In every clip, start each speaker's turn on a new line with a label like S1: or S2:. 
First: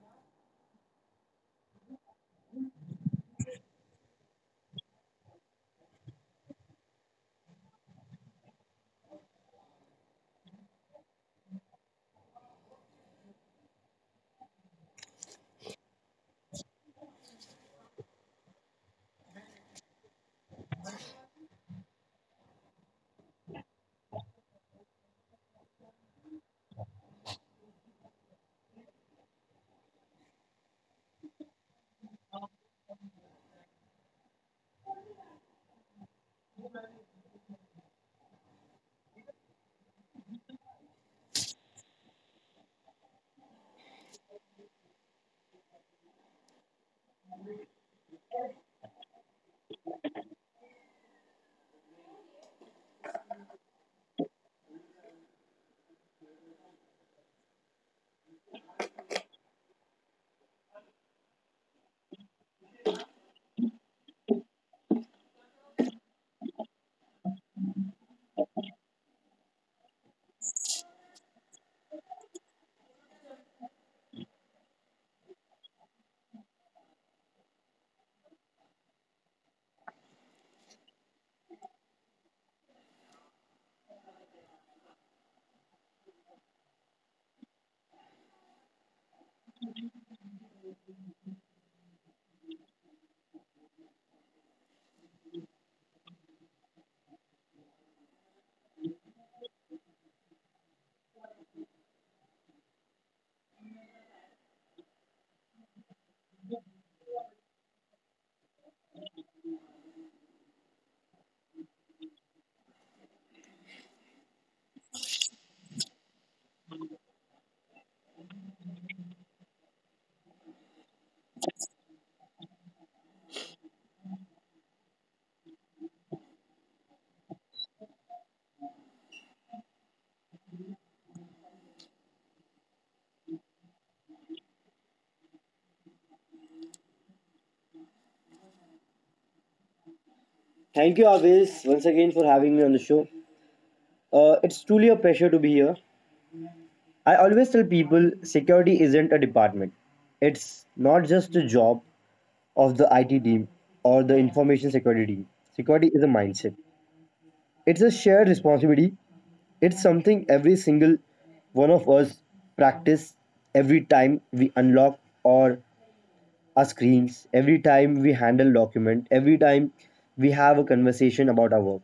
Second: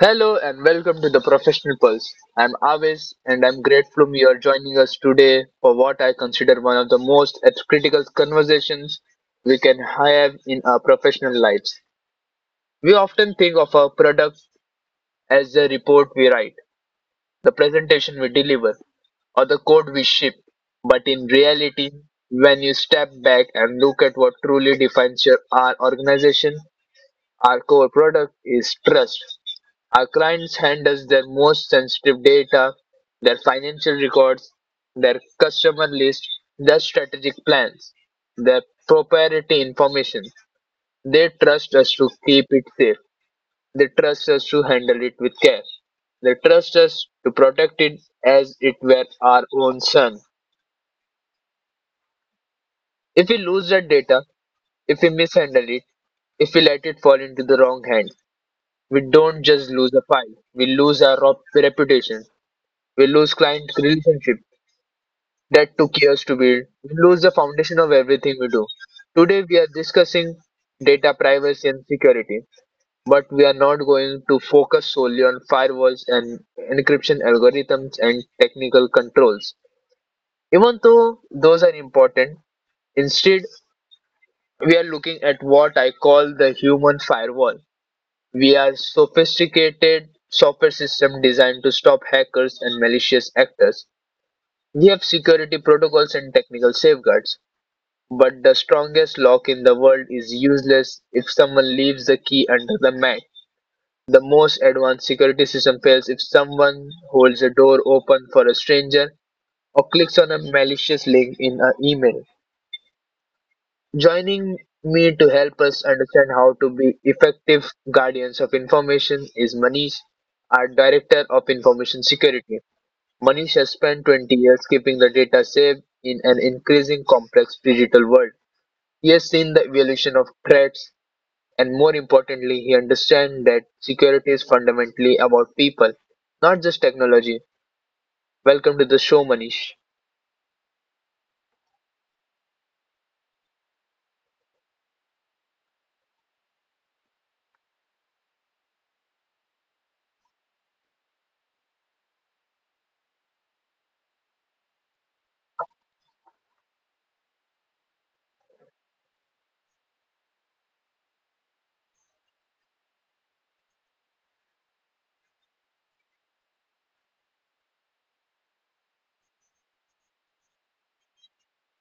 S1: Hello and welcome to the Professional Pulse. I'm Avis and I'm grateful you are joining us today for what I consider one of the most critical conversations we can have in our professional lives. We often think of our product as the report we write, the presentation we deliver, or the code we ship. But in reality, when you step back and look at what truly defines our organization, our core product is trust. Our clients hand us their most sensitive data, their financial records, their customer list, their strategic plans, their proprietary information. They trust us to keep it safe. They trust us to handle it with care. They trust us to protect it as it were our own son. If we lose that data, if we mishandle it, if we let it fall into the wrong hands, we don't just lose a file, we lose our reputation, we lose client relationship that took years to build, we lose the foundation of everything we do. Today we are discussing data privacy and security, but we are not going to focus solely on firewalls and encryption algorithms and technical controls. Even though those are important, instead we are looking at what I call the human firewall. We are sophisticated software system designed to stop hackers and malicious actors. We have security protocols and technical safeguards, but the strongest lock in the world is useless if someone leaves the key under the mat. The most advanced security system fails if someone holds a door open for a stranger or clicks on a malicious link in an email. Joining me to help us understand how to be effective guardians of information is Manish, our Director of Information Security. Manish has spent 20 years keeping the data safe in an increasing complex digital world. He has seen the evolution of threats, and more importantly, he understands that security is fundamentally about people, not just technology. Welcome to the show, Manish.
S2: Thank you, Abis, once again for having me on the show. It's truly a pleasure to be here. I always tell people security isn't a department, it's not just a job of the IT team or the information security team. Security is a mindset, it's a shared responsibility. It's something every single one of us practice every time we unlock or our screens, every time we handle document, every time we have a conversation about our work.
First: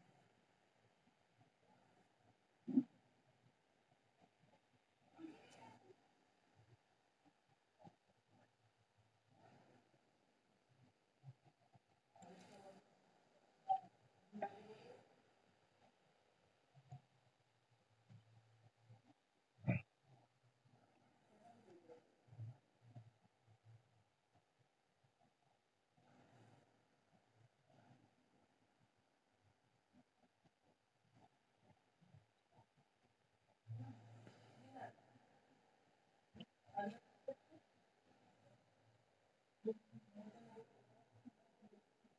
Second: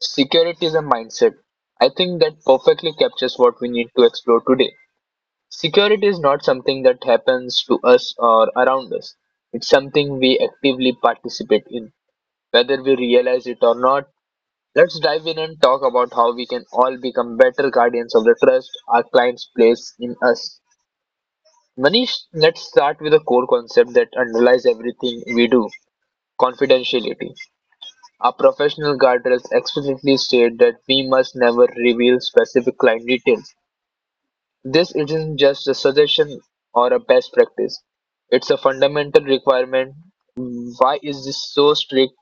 S1: Security is a mindset. I think that perfectly captures what we need to explore today. Security is not something that happens to us or around us. It's something we actively participate in, whether we realize it or not. Let's dive in and talk about how we can all become better guardians of the trust our clients place in us. Manish, let's start with a core concept that underlies everything we do, confidentiality. Our professional guardrails explicitly state that we must never reveal specific client details. This isn't just a suggestion or a best practice. It's a fundamental requirement. Why is this so strict?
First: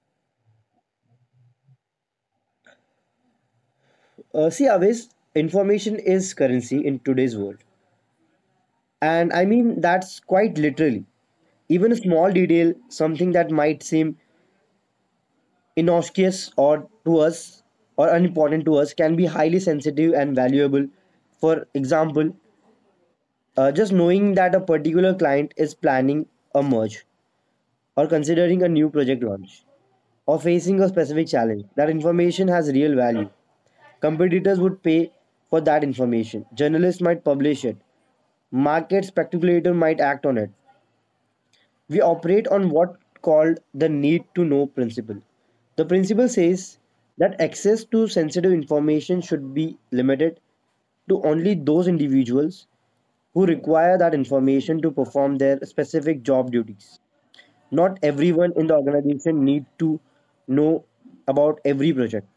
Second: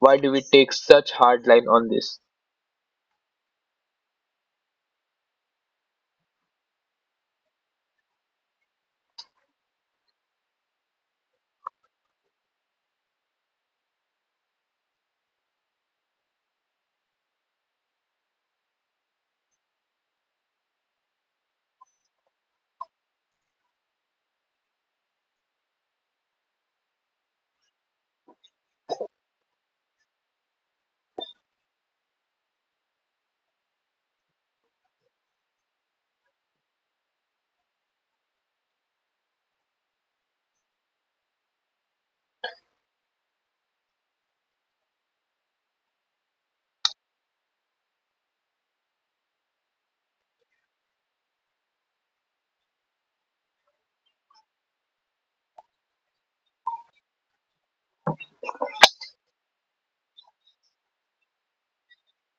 S1: Why do we take such hard line on this?
S2: See, Avis, information is currency in today's world. And I mean, that's quite literally. Even a small detail, something that might seem innocuous or to us or unimportant to us, can be highly sensitive and valuable. For example, just knowing that a particular client is planning a merge or considering a new project launch or facing a specific challenge, that information has real value. Competitors would pay for that information. Journalists might publish it, market speculator might act on it. We operate on what called the need to know principle. The principle says that access to sensitive information should be limited to only those individuals who require that information to perform their specific job duties. Not everyone in the organization need to know about every project.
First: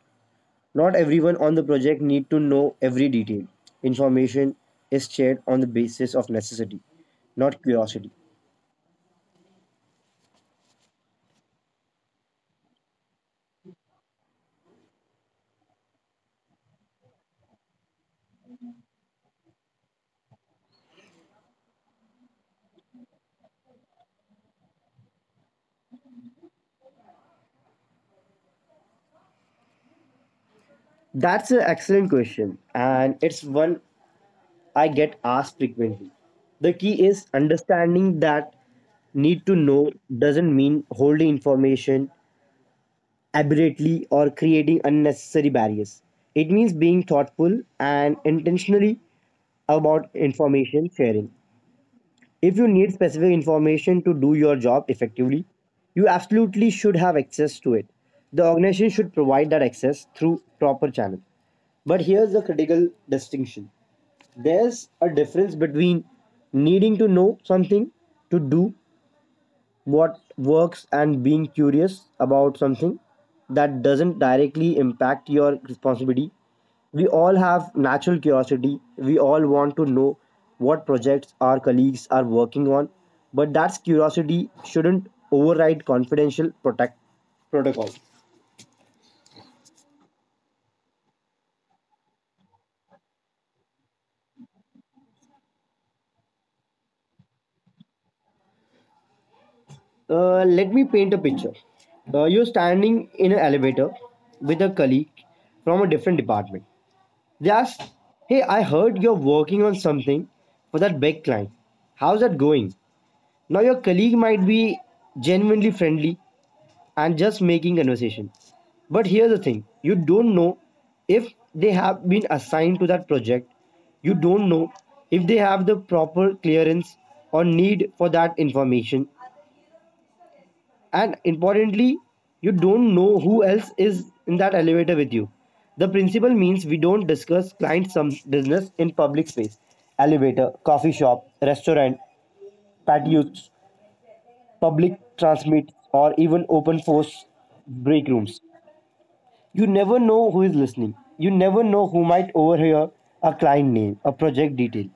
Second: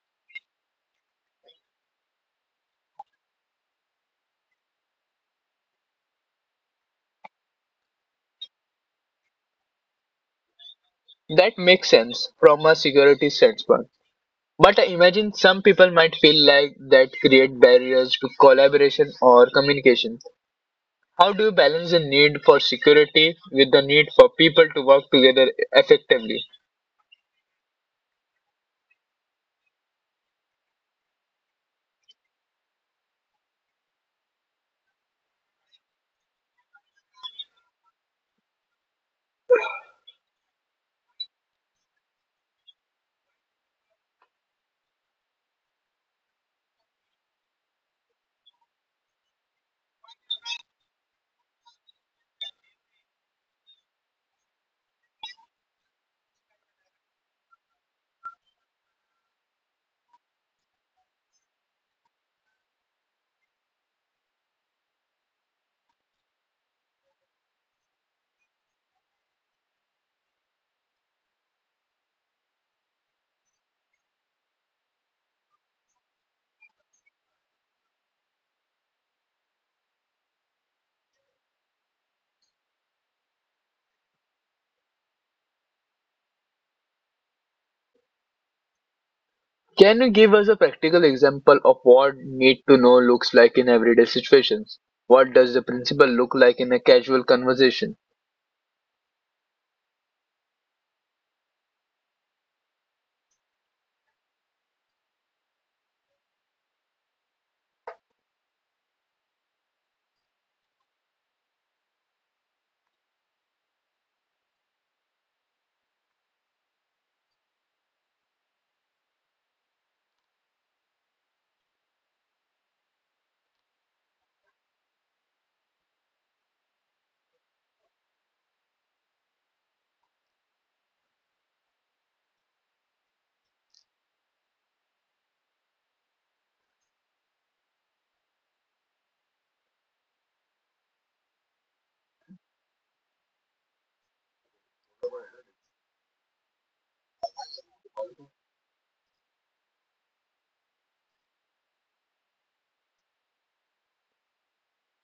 S2: Not everyone on the project need to know every detail. Information is shared on the basis of necessity, not curiosity.
S1: That makes sense from a security standpoint. But I imagine some people might feel like that create barriers to collaboration or communication. How do you balance the need for security with the need for people to work together effectively?
S2: That's an excellent question, and it's one I get asked frequently. The key is understanding that need to know doesn't mean holding information aberrately or creating unnecessary barriers. It means being thoughtful and intentionally about information sharing. If you need specific information to do your job effectively, you absolutely should have access to it. The organization should provide that access through proper channels. But here's the critical distinction, there's a difference between needing to know something to do what works and being curious about something that doesn't directly impact your responsibility. We all have natural curiosity. We all want to know what projects our colleagues are working on, but that curiosity shouldn't override confidential protect protocol.
S1: Can you give us a practical example of what need to know looks like in everyday situations? What does the principle look like in a casual conversation?
S2: Let me paint a picture. You're standing in an elevator with a colleague from a different department. Just, hey, I heard you're working on something for that big client. How's that going? Now, your colleague might be genuinely friendly and just making conversation. But here's the thing, you don't know if they have been assigned to that project, you don't know if they have the proper clearance or need for that information, and importantly, you don't know who else is in that elevator with you. The principle means we don't discuss client some business in public space, elevator, coffee shop, restaurant, patios, public transmit, or even open force break rooms. You never know who is listening, you never know who might overhear a client name, a project detail,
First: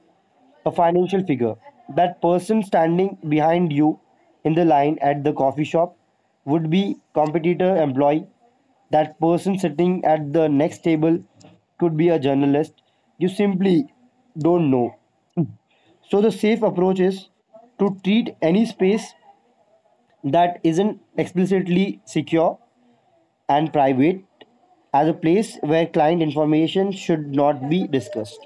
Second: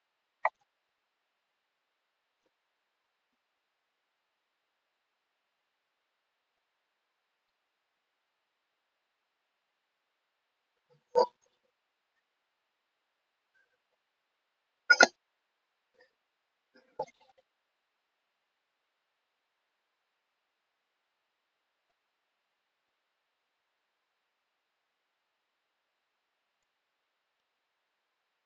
S2: a financial figure. That person standing behind you in the line at the coffee shop would be competitor employee. That person sitting at the next table could be a journalist. You simply don't know. So the safe approach is to treat any space that isn't explicitly secure and private as a place where client information should not be discussed.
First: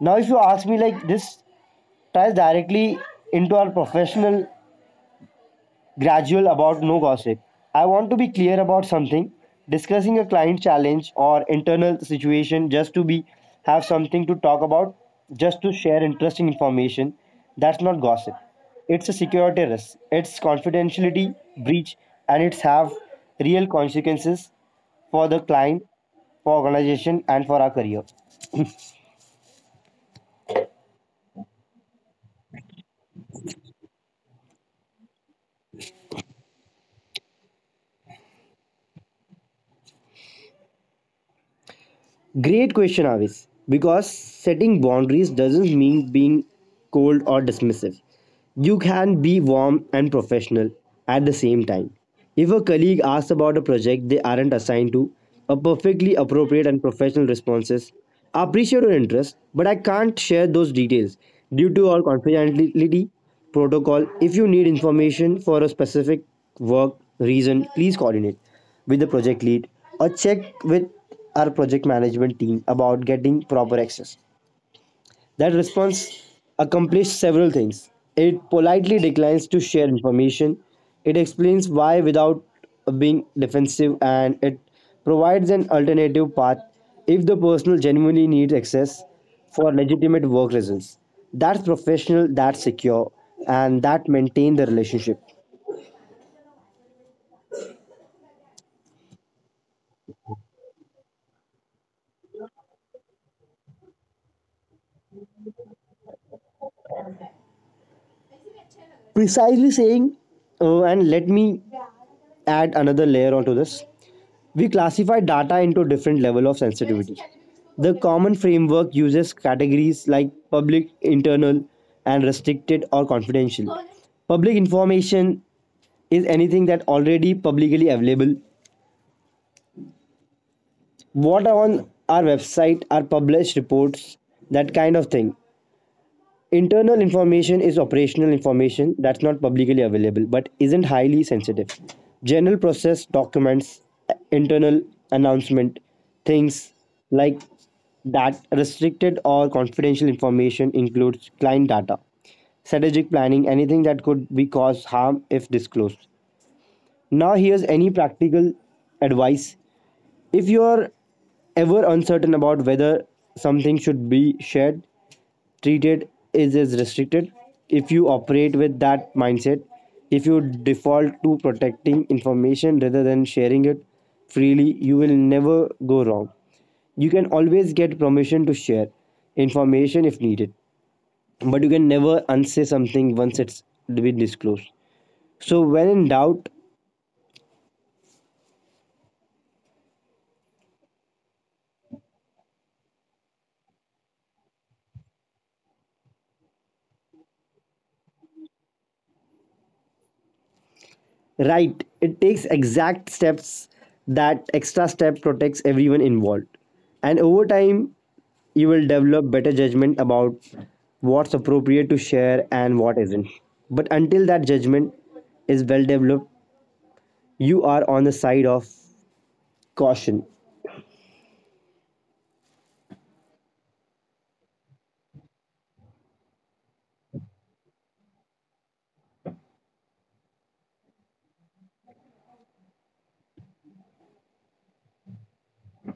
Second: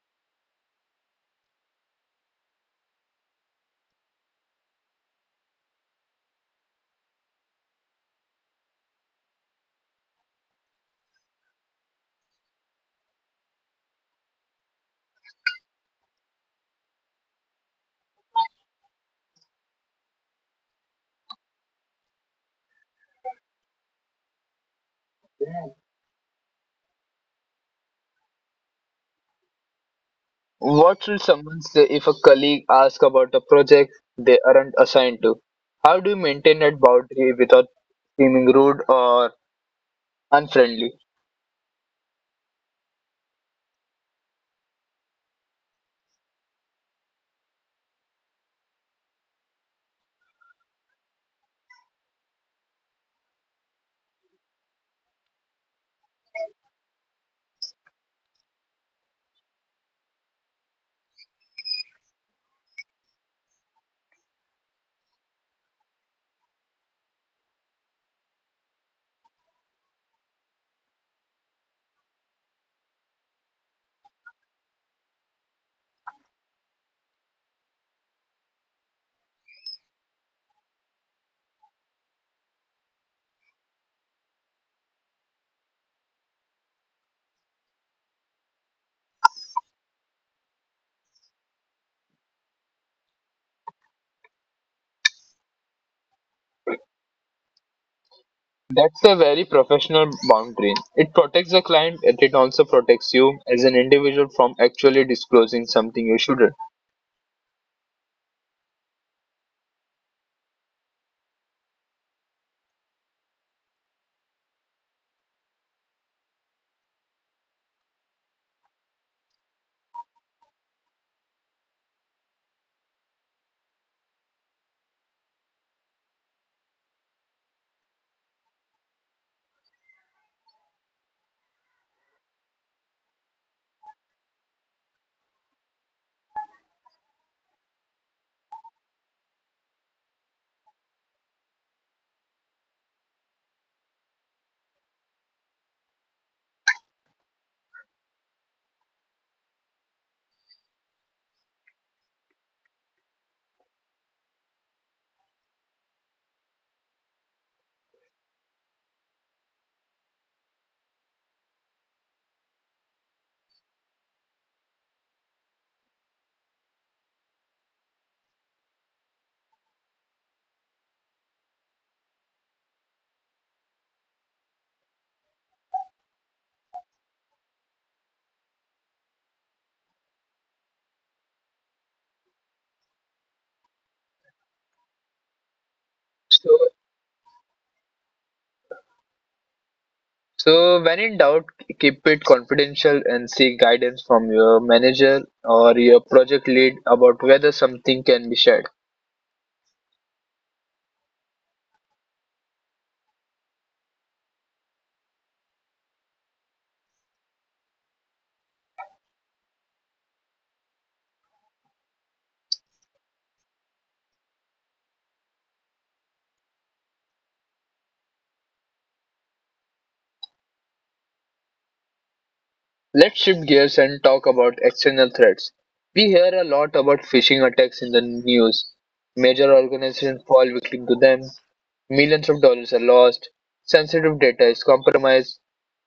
S2: Now if you ask me, like this ties directly into our professional gradual about no gossip. I want to be clear about something. Discussing a client challenge or internal situation just to be have something to talk about, just to share interesting information, that's not gossip. It's a security risk. It's confidentiality breach and it's have real consequences for the client, for organization and for our career.
S1: What should someone say if a colleague asks about a project they aren't assigned to? How do you maintain that boundary without seeming rude or unfriendly?
S2: Great question, Avis. Because setting boundaries doesn't mean being cold or dismissive. You can be warm and professional at the same time. If a colleague asks about a project they aren't assigned to, a perfectly appropriate and professional response is, "I appreciate your interest, but I can't share those details due to our confidentiality protocol. If you need information for a specific work reason, please coordinate with the project lead or check with our project management team about getting proper access." That response accomplished several things. It politely declines to share information, it explains why without being defensive, and it provides an alternative path if the person genuinely needs access for legitimate work reasons. That's professional, that's secure, and that maintain the relationship.
S1: That's a very professional boundary. It protects the client and it also protects you as an individual from actually disclosing something you shouldn't.
S2: Precisely saying, and let me add another layer onto this. We classify data into different level of sensitivity. The common framework uses categories like public, internal, and restricted or confidential. Public information is anything that already publicly available. What are on our website are published reports, that kind of thing. Internal information is operational information that's not publicly available but isn't highly sensitive. General process documents, internal announcement, things like that. Restricted or confidential information includes client data, strategic planning, anything that could be cause harm if disclosed. Now here's any practical advice. If you're ever uncertain about whether something should be shared, treated is restricted. If you operate with that mindset, if you default to protecting information rather than sharing it freely, you will never go wrong. You can always get permission to share information if needed, but you can never unsay something once it's been disclosed. So when in doubt,
S1: So So, when in doubt, keep it confidential and seek guidance from your manager or your project lead about whether something can be shared.
S2: right. It takes exact steps. That extra step protects everyone involved. And over time, you will develop better judgment about what's appropriate to share and what isn't. But until that judgment is well developed, you are on the side of caution.
S1: Let's shift gears and talk about external threats. We hear a lot about phishing attacks in the news. Major organizations fall victim to them. Millions of dollars are lost. Sensitive data is compromised.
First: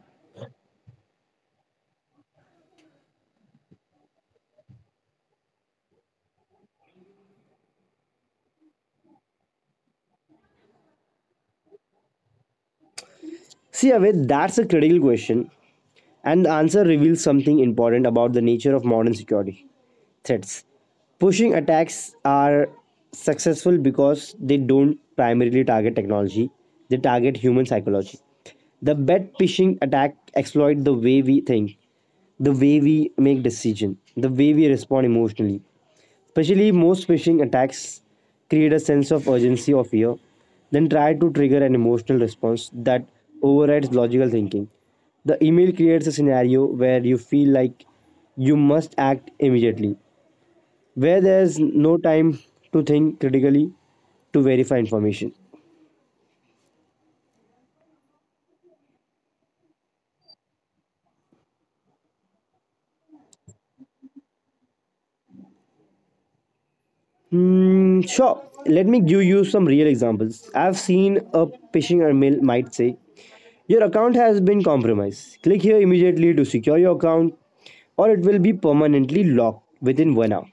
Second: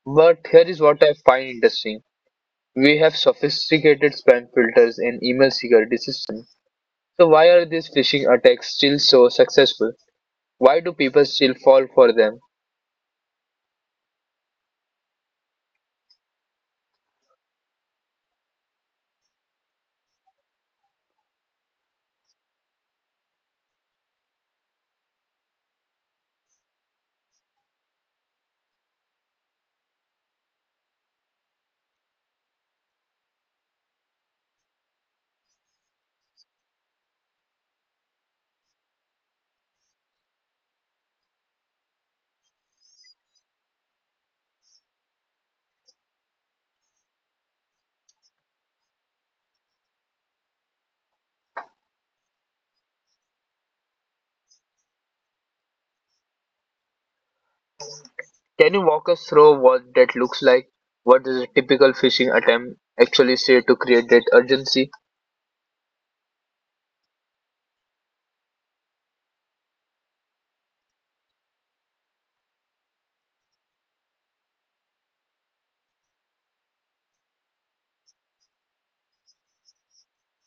S1: But here is what I find interesting. We have sophisticated spam filters and email security systems. So why are these phishing attacks still so successful? Why do people still fall for them?
S2: See, Aved, that's a critical question. And the answer reveals something important about the nature of modern security threats. Pushing attacks are successful because they don't primarily target technology, they target human psychology. The bet phishing attack exploit the way we think, the way we make decision, the way we respond emotionally. Especially, most phishing attacks create a sense of urgency or fear, then try to trigger an emotional response that overrides logical thinking. The email creates a scenario where you feel like you must act immediately, where there's no time to think critically to verify information.
S1: Can you walk us through what that looks like? What does a typical phishing attempt actually say to create that urgency?
S2: Sure, let me give you some real examples. I've seen a phishing email might say, "Your account has been compromised. Click here immediately to secure your account, or it will be permanently locked within 1 hour."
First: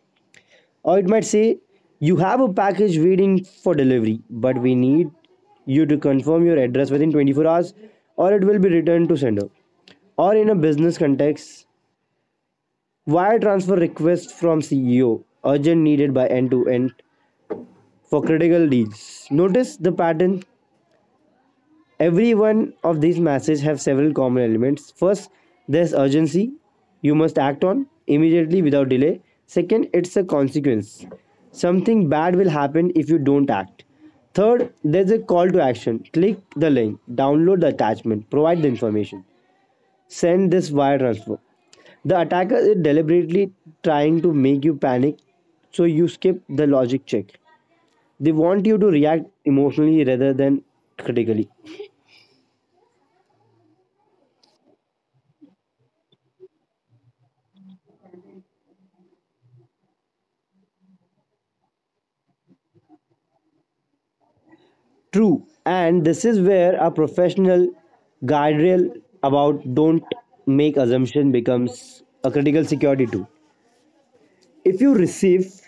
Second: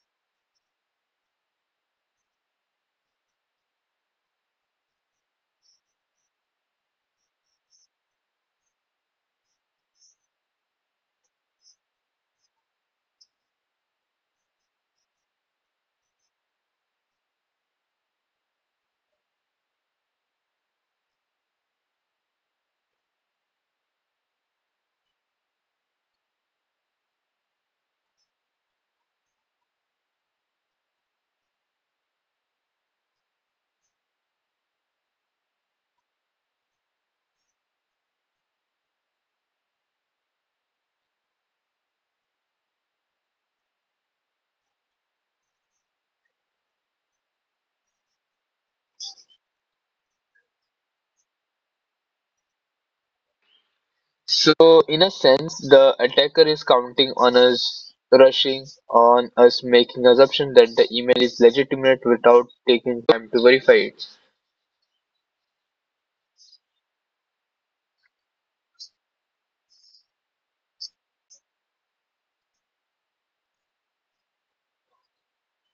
S2: Or it might say, "You have a package waiting for delivery, but we need you to confirm your address within 24 hours, or it will be returned to sender." Or in a business context, wire transfer request from CEO, urgent needed by end to end for critical deals. Notice the pattern. Every one of these messages have several common elements. First, there's urgency. You must act on immediately without delay. Second, it's a consequence. Something bad will happen if you don't act. Third, there's a call to action. Click the link, download the attachment, provide the information, send this wire transfer. The attacker is deliberately trying to make you panic, so you skip the logic check. They want you to react emotionally rather than critically.
S1: So in a sense, the attacker is counting on us rushing, on us making assumption that the email is legitimate without taking time to verify it.
S2: True, and this is where a professional guardrail about don't make assumption becomes a critical security tool. If you receive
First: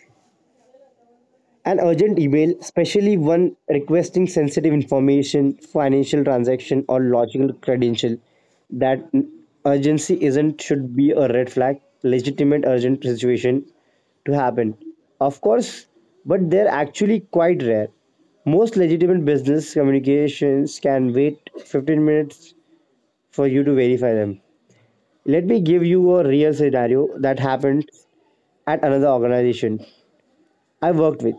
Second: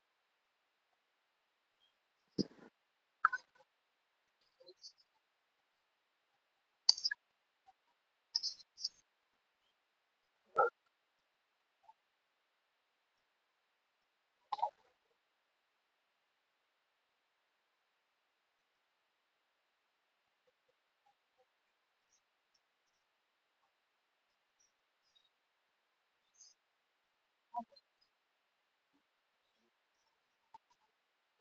S2: an urgent email, especially one requesting sensitive information, financial transaction, or logical credential, that urgency isn't should be a red flag. Legitimate urgent situation to happen, of course, but they're actually quite rare. Most legitimate business communications can wait 15 minutes for you to verify them. Let me give you a real scenario that happened at another organization I worked with.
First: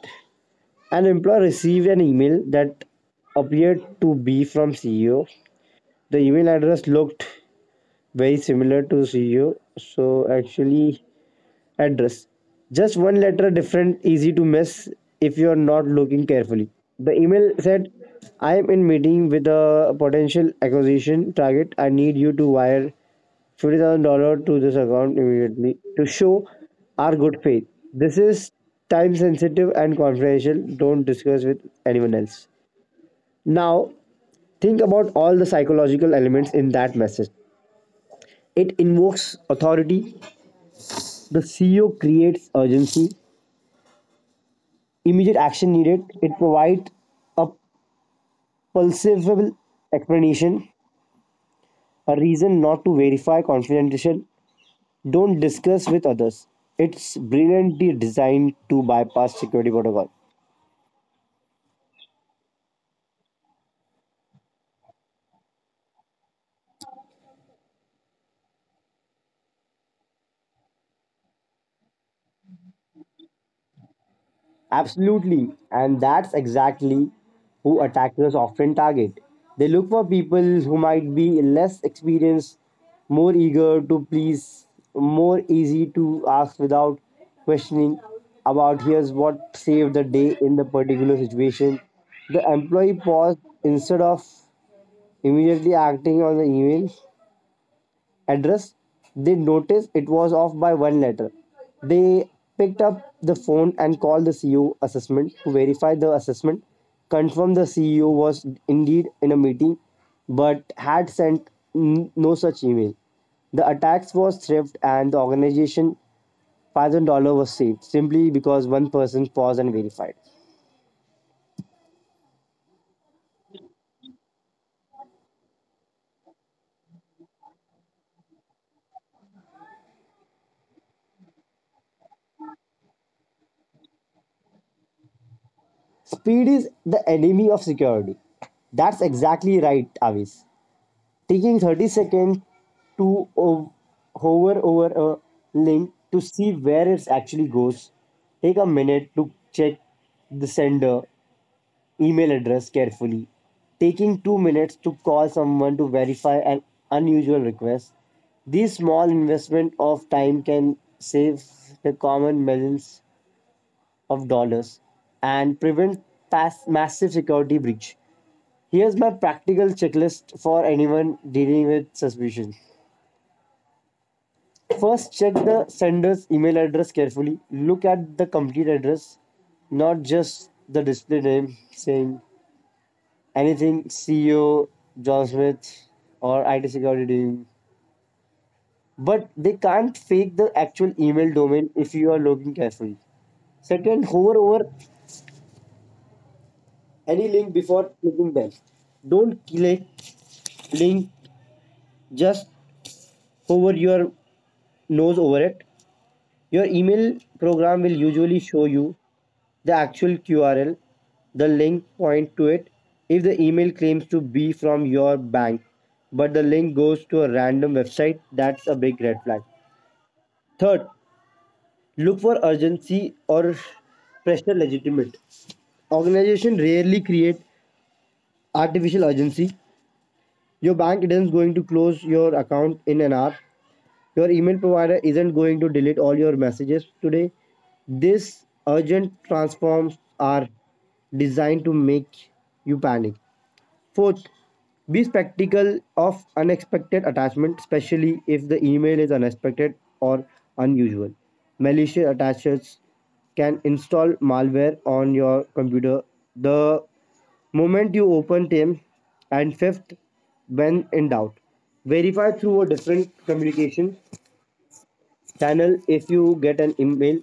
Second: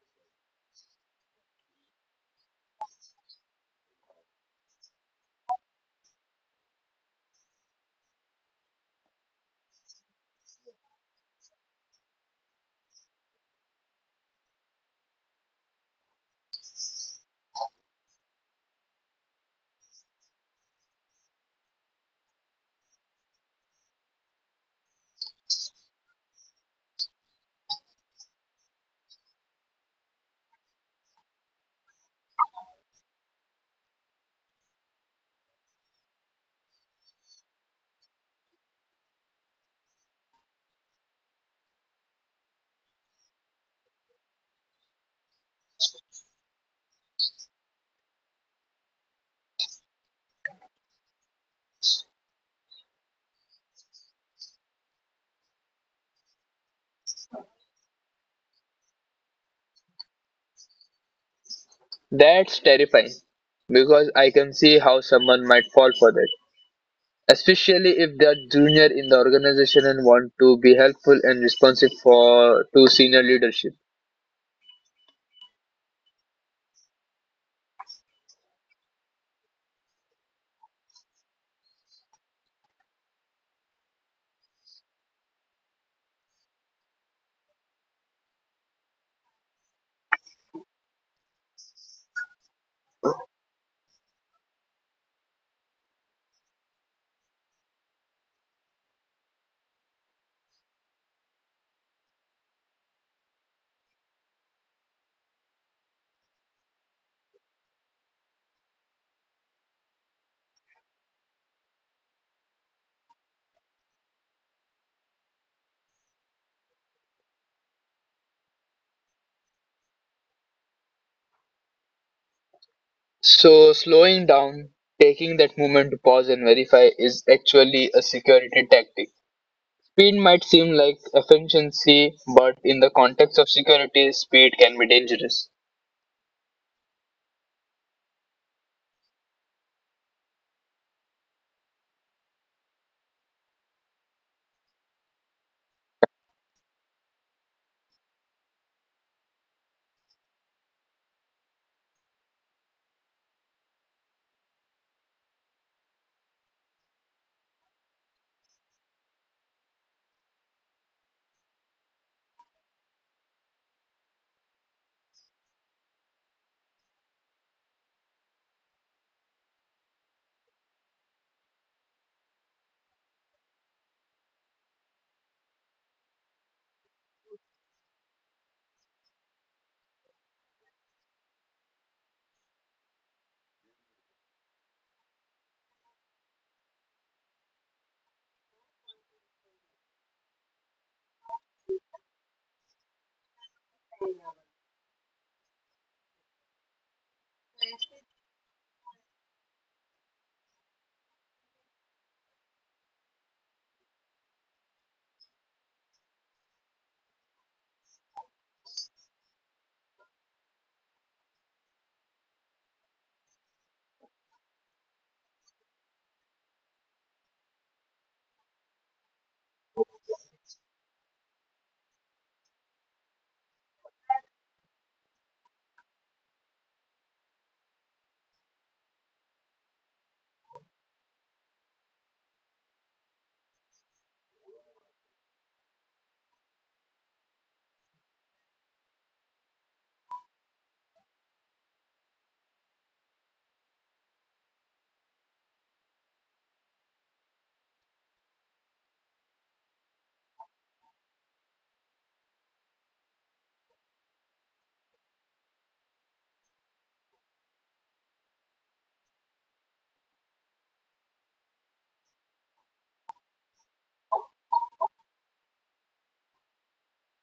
S2: An employee received an email that appeared to be from CEO. The email address looked very similar to CEO, so actually address. Just one letter different, easy to miss if you are not looking carefully. The email said, "I am in meeting with a potential acquisition target. I need you to wire $50,000 to this account immediately to show our good faith. This is time sensitive and confidential. Don't discuss with anyone else." Now, think about all the psychological elements in that message. It invokes authority, the CEO creates urgency, immediate action needed, it provides a pulsable explanation, a reason not to verify confidential, don't discuss with others. It's brilliantly designed to bypass security protocol.
S1: That's terrifying because I can see how someone might fall for that. Especially if they are junior in the organization and want to be helpful and responsive for to senior leadership.
S2: Absolutely, and that's exactly who attackers often target. They look for people who might be less experienced, more eager to please, more easy to ask without questioning. About, here's what saved the day in the particular situation. The employee paused instead of immediately acting on the email address, they noticed it was off by one letter. They picked up the phone and called the CEO assessment to verify the assessment, confirmed the CEO was indeed in a meeting but had sent no such email. The attacks was theft and the organization $5,000 was saved simply because one person paused and verified.
S1: So slowing down, taking that moment to pause and verify is actually a security tactic. Speed might seem like efficiency, but in the context of security, speed can be dangerous.
S2: Speed is the enemy of security. That's exactly right, Avis. Taking 30 seconds to hover over a link to see where it actually goes. Take a minute to check the sender email address carefully. Taking 2 minutes to call someone to verify an unusual request. These small investment of time can save the common millions of dollars and prevent massive security breach. Here's my practical checklist for anyone dealing with suspicion. First, check the sender's email address carefully. Look at the complete address, not just the display name saying anything CEO John Smith or IT security team. But they can't fake the actual email domain if you are looking carefully. Second, hover over any link before clicking them. Don't click link, just hover your nose over it. Your email program will usually show you the actual QRL, the link point to it. If the email claims to be from your bank, but the link goes to a random website, that's a big red flag. Third, look for urgency or pressure legitimate. Organization rarely create artificial urgency. Your bank isn't going to close your account in an hour. Your email provider isn't going to delete all your messages today. These urgent transforms are designed to make you panic. Fourth, be skeptical of unexpected attachment, especially if the email is unexpected or unusual. Malicious attachers can install malware on your computer the moment you open them. And fifth, when in doubt, verify through a different communication channel. If you get an email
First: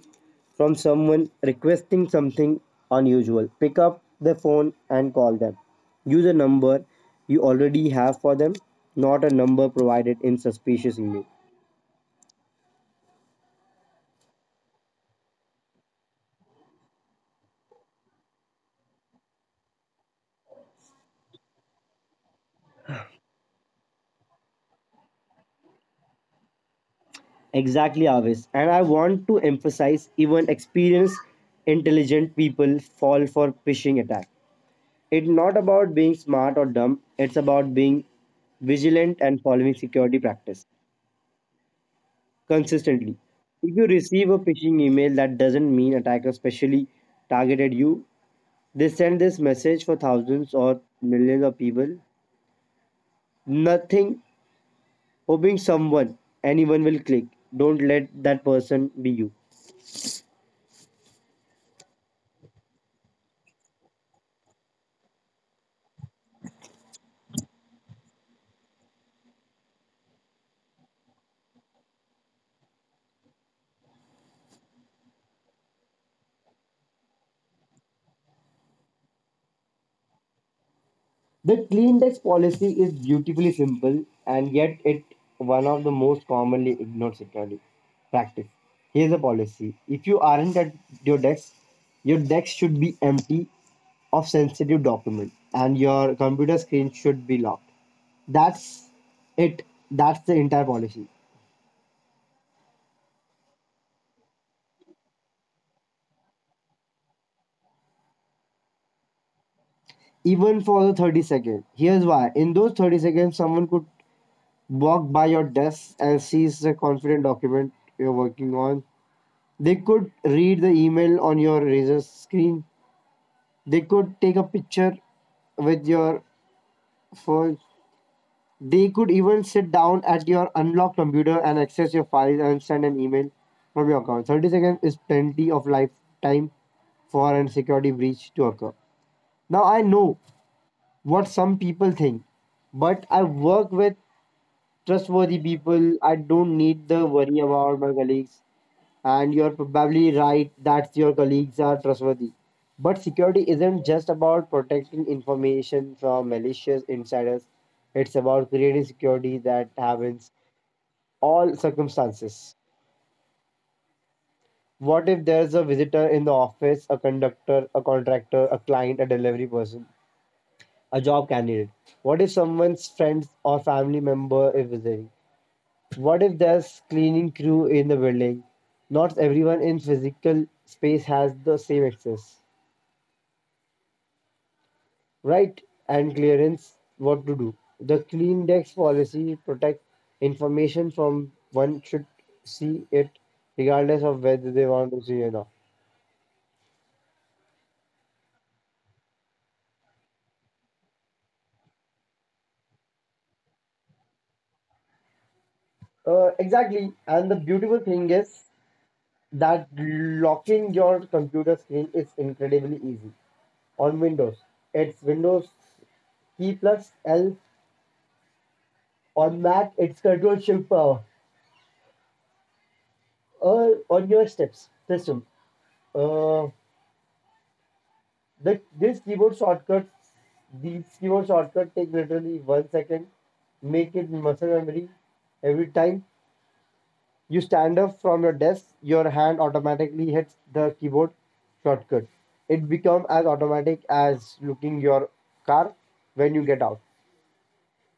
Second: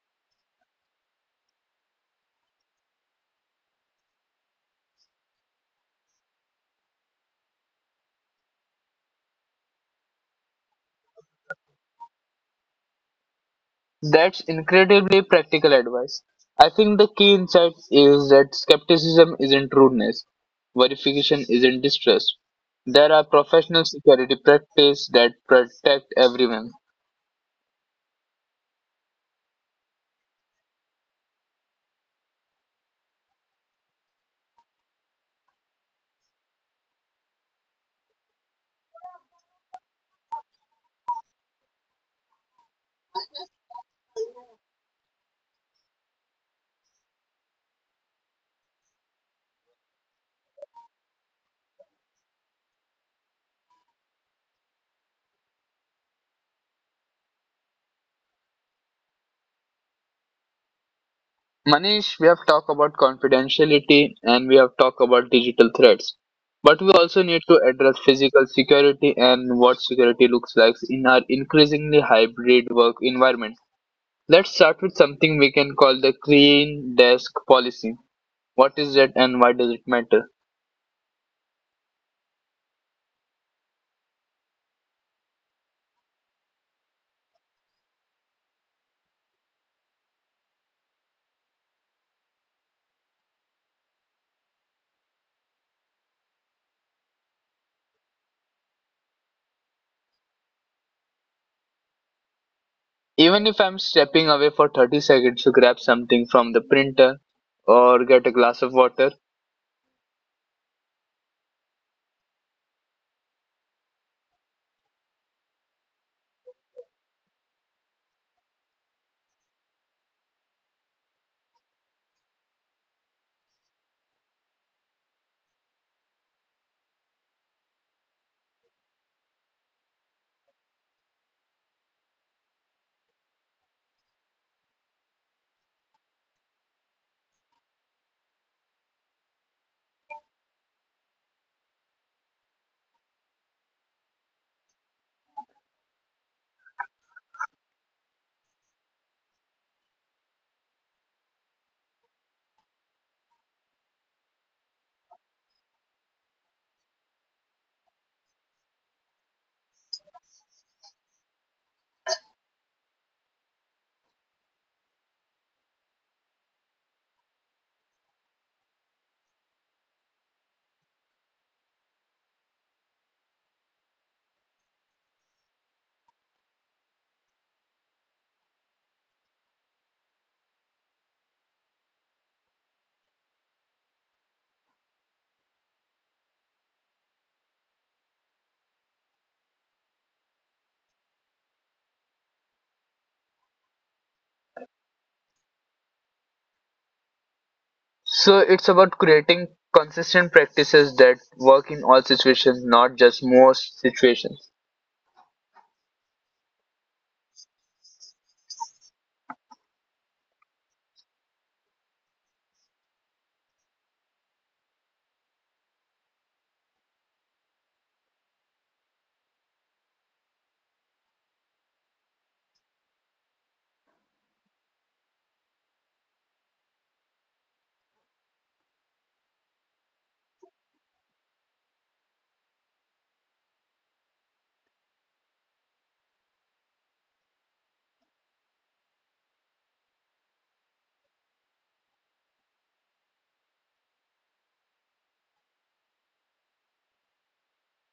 S2: from someone requesting something unusual, pick up the phone and call them. Use a number you already have for them, not a number provided in suspicious email.
S1: That's incredibly practical advice. I think the key insight is that skepticism isn't rudeness, verification isn't distrust. There are professional security practices that protect everyone.
S2: Exactly, Avis, and I want to emphasize even experienced intelligent people fall for phishing attack. It's not about being smart or dumb, it's about being vigilant and following security practice consistently. If you receive a phishing email that doesn't mean attackers specially targeted you, they send this message for thousands or millions of people. Nothing, hoping someone, anyone will click. Don't let that person be you.
S1: Manish, we have talked about confidentiality and we have talked about digital threats. But we also need to address physical security and what security looks like in our increasingly hybrid work environment. Let's start with something we can call the clean desk policy. What is it and why does it matter?
S2: The clean desk policy is beautifully simple and yet it one of the most commonly ignored security practice. Here's the policy. If you aren't at your desk, your desk should be empty of sensitive document and your computer screen should be locked. That's it. That's the entire policy.
S1: Even if I'm stepping away for 30 seconds to grab something from the printer or get a glass of water.
S2: Even for the 30 seconds. Here's why. In those 30 seconds, someone could walk by your desk and sees the confident document you're working on. They could read the email on your razor screen. They could take a picture with your phone. They could even sit down at your unlocked computer and access your files and send an email from your account. 30 seconds is plenty of lifetime for a security breach to occur. Now, I know what some people think, but I work with trustworthy people. I don't need the worry about my colleagues. And you're probably right that your colleagues are trustworthy. But security isn't just about protecting information from malicious insiders, it's about creating security that happens all circumstances. What if there's a visitor in the office, a conductor, a contractor, a client, a delivery person, a job candidate? What if someone's friends or family member is visiting? What if there's cleaning crew in the building? Not everyone in physical space has the same access, right, and clearance what to do. The clean dex policy protect information from one should see it regardless of whether they want to see or not.
S1: So it's about creating consistent practices that work in all situations, not just most situations.
S2: Exactly, and the beautiful thing is that locking your computer screen is incredibly easy. On windows it's windows key plus L. On mac it's control shift power. On your steps system. uh, this keyboard shortcut, these keyboard shortcut take literally 1 second, make it muscle memory. Every time you stand up from your desk, your hand automatically hits the keyboard shortcut. It becomes as automatic as looking your car when you get out.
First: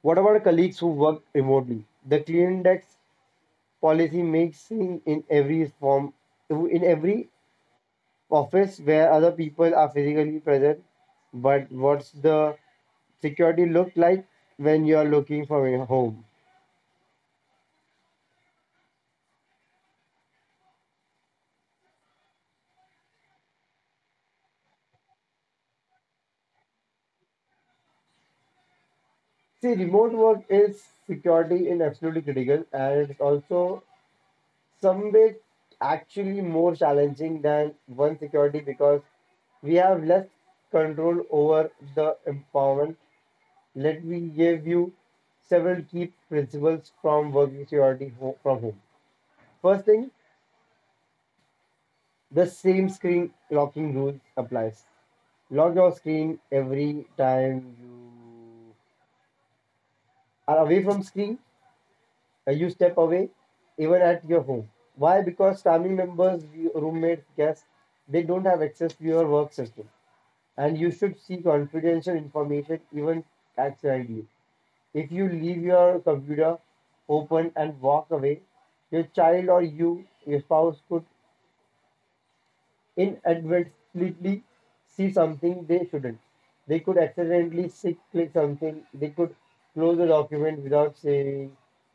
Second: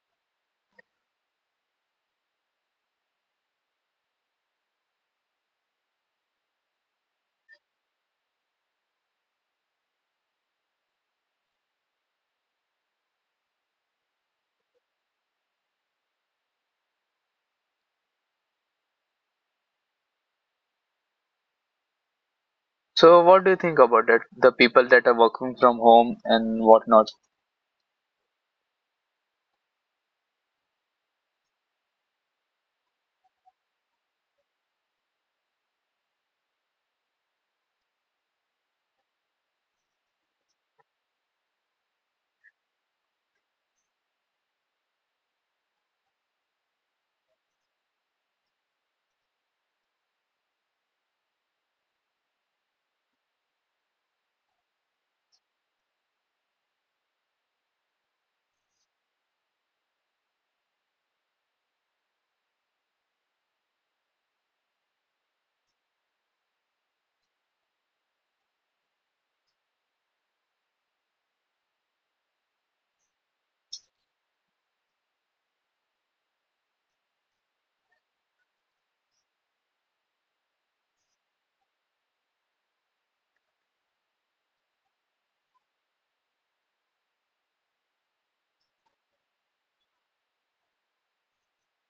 S2: What about colleagues who work remotely? The clean desk policy makes in every form, in every office where other people are physically present, but what's the security look like when you're looking from your home?
S1: So what do you think about it? The people that are working from home and whatnot.
S2: See, remote work is security in absolutely critical, and it's also some way actually more challenging than one security because we have less control over the empowerment. Let me give you several key principles from working security from home. First thing, the same screen locking rule applies. Lock your screen every time you are away from screen, you step away, even at your home. Why? Because family members, roommates, guests, they don't have access to your work system. And you should see confidential information even accidentally. If you leave your computer open and walk away, your child or you, your spouse could inadvertently see something they shouldn't. They could accidentally sick click something. They could close a document without saving,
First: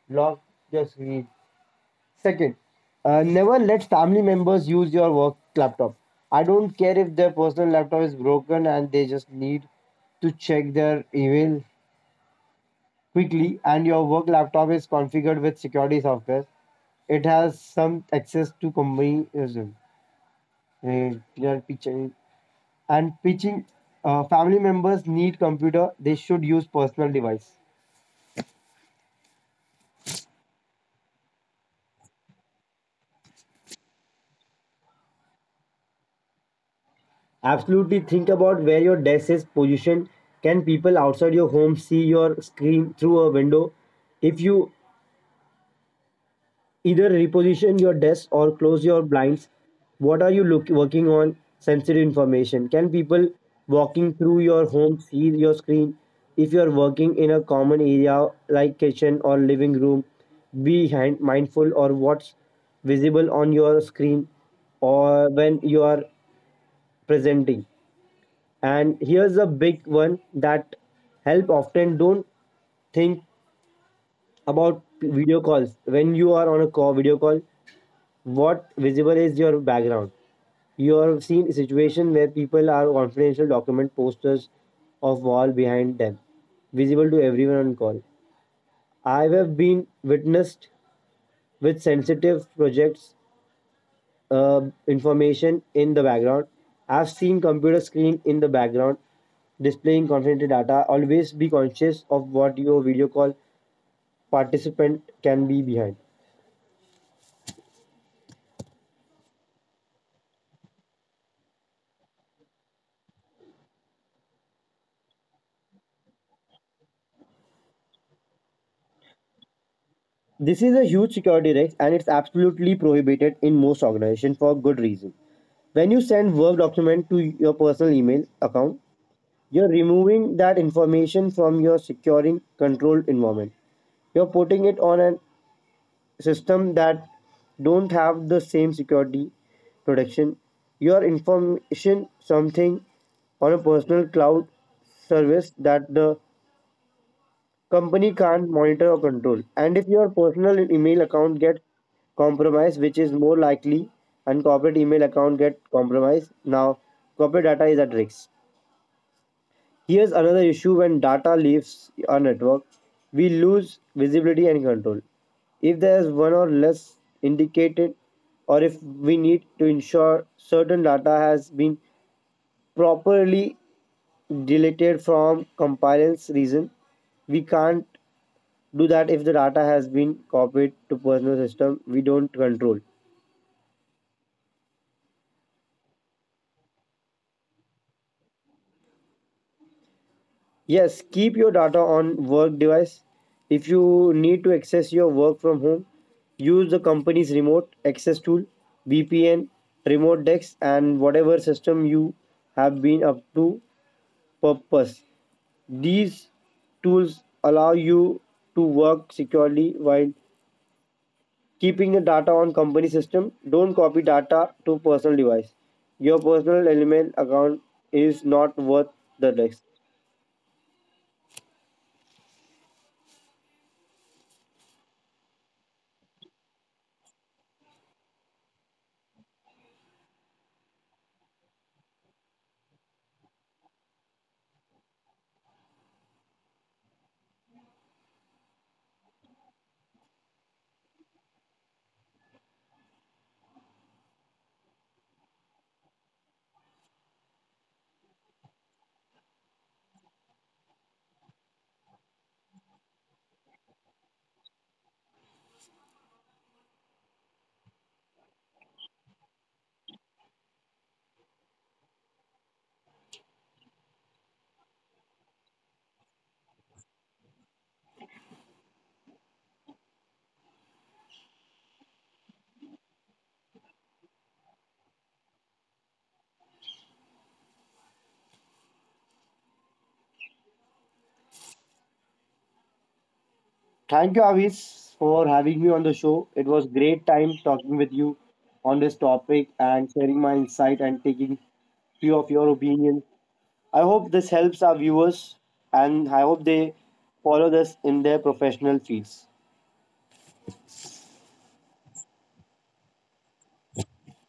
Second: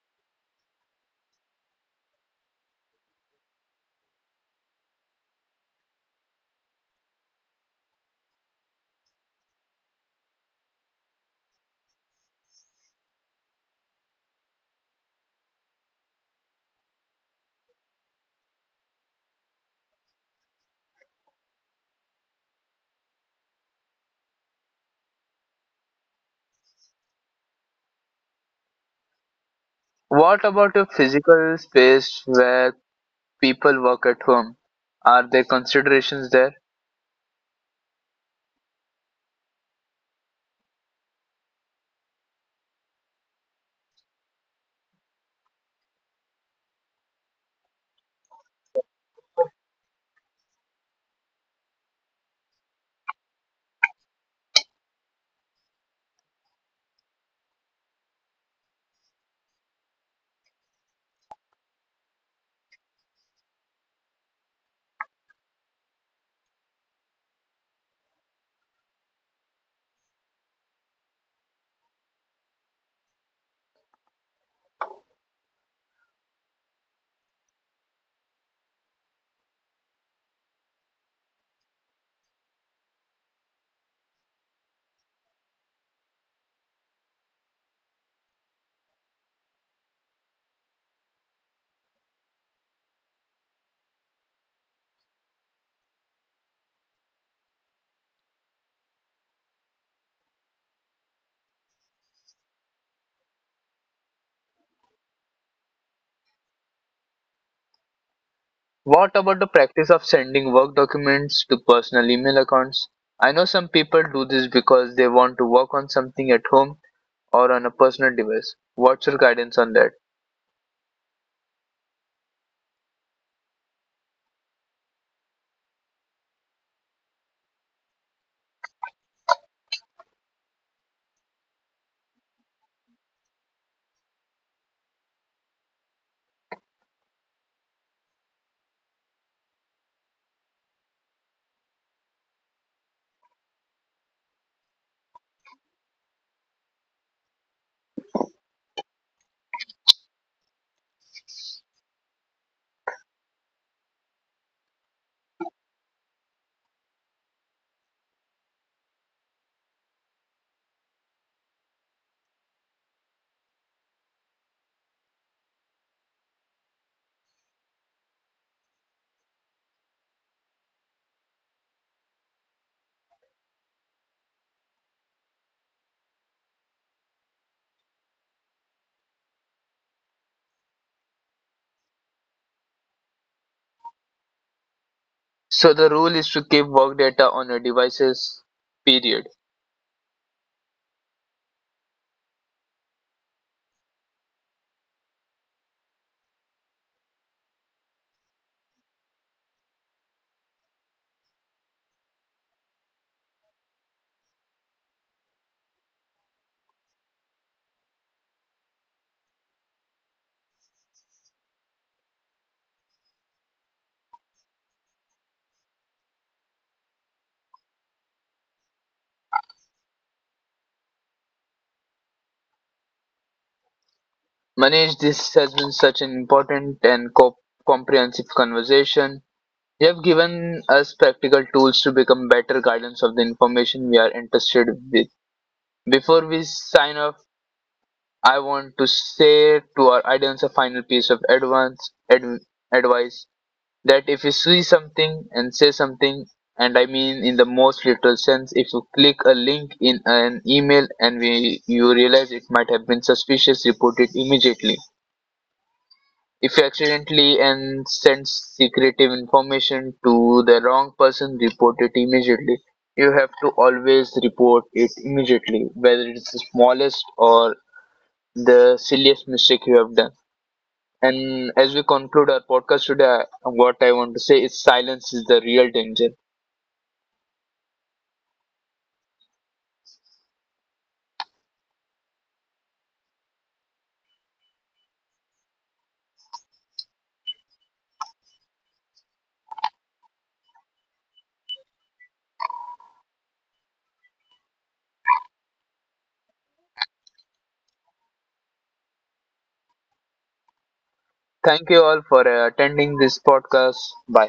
S2: lock your screen. Second, never let family members use your work laptop. I don't care if their personal laptop is broken and they just need to check their email quickly, and your work laptop is configured with security software, it has some access to company users. And pitching, family members need computer they should use personal device.
S1: What about a physical space where people work at home? Are there considerations there?
S2: Absolutely, think about where your desk is positioned. Can people outside your home see your screen through a window? If you, either reposition your desk or close your blinds. What are you working on? Sensitive information. Can people walking through your home see your screen? If you are working in a common area like kitchen or living room, be mindful or what's visible on your screen or when you are presenting. And here's a big one that help often don't think about: video calls. When you are on a call, video call, what visible is your background. You have seen a situation where people are confidential document posters of wall behind them, visible to everyone on call. I have been witnessed with sensitive projects, uh, information in the background. I've seen computer screen in the background displaying confidential data. Always be conscious of what your video call participant can be behind.
S1: What about the practice of sending work documents to personal email accounts? I know some people do this because they want to work on something at home or on a personal device. What's your guidance on that?
S2: This is a huge security risk and it's absolutely prohibited in most organizations for good reason. When you send Word document to your personal email account, you're removing that information from your securing controlled environment. You're putting it on a system that don't have the same security protection. Your information something on a personal cloud service that the company can't monitor or control. And if your personal email account gets compromised, which is more likely, and corporate email account get compromised, now corporate data is at risk. Here's another issue: when data leaves our network, we lose visibility and control. If there's one or less indicated, or if we need to ensure certain data has been properly deleted from compliance reason, we can't do that if the data has been copied to personal system we don't control.
S1: So the rule is to keep work data on your devices, period.
S2: Yes, keep your data on work device. If you need to access your work from home, use the company's remote access tool, VPN, remote dex, and whatever system you have been up to purpose. These tools allow you to work securely while keeping the data on company system. Don't copy data to personal device. Your personal element account is not worth the risk.
S1: Manage this has been such an important and comprehensive conversation. You have given us practical tools to become better guardians of the information we are interested with. Before we sign off, I want to say to our audience a final piece of advice that if you see something and say something, and I mean in the most literal sense, if you click a link in an email and you realize it might have been suspicious, report it immediately. If you accidentally and send secretive information to the wrong person, report it immediately. You have to always report it immediately, whether it's the smallest or the silliest mistake you have done. And as we conclude our podcast today, what I want to say is silence is the real danger.
S2: Thank you, Avis, for having me on the show. It was great time talking with you on this topic and sharing my insight and taking few of your opinions. I hope this helps our viewers and I hope they follow this in their professional fields.
S1: Thank you all for attending this podcast. Bye.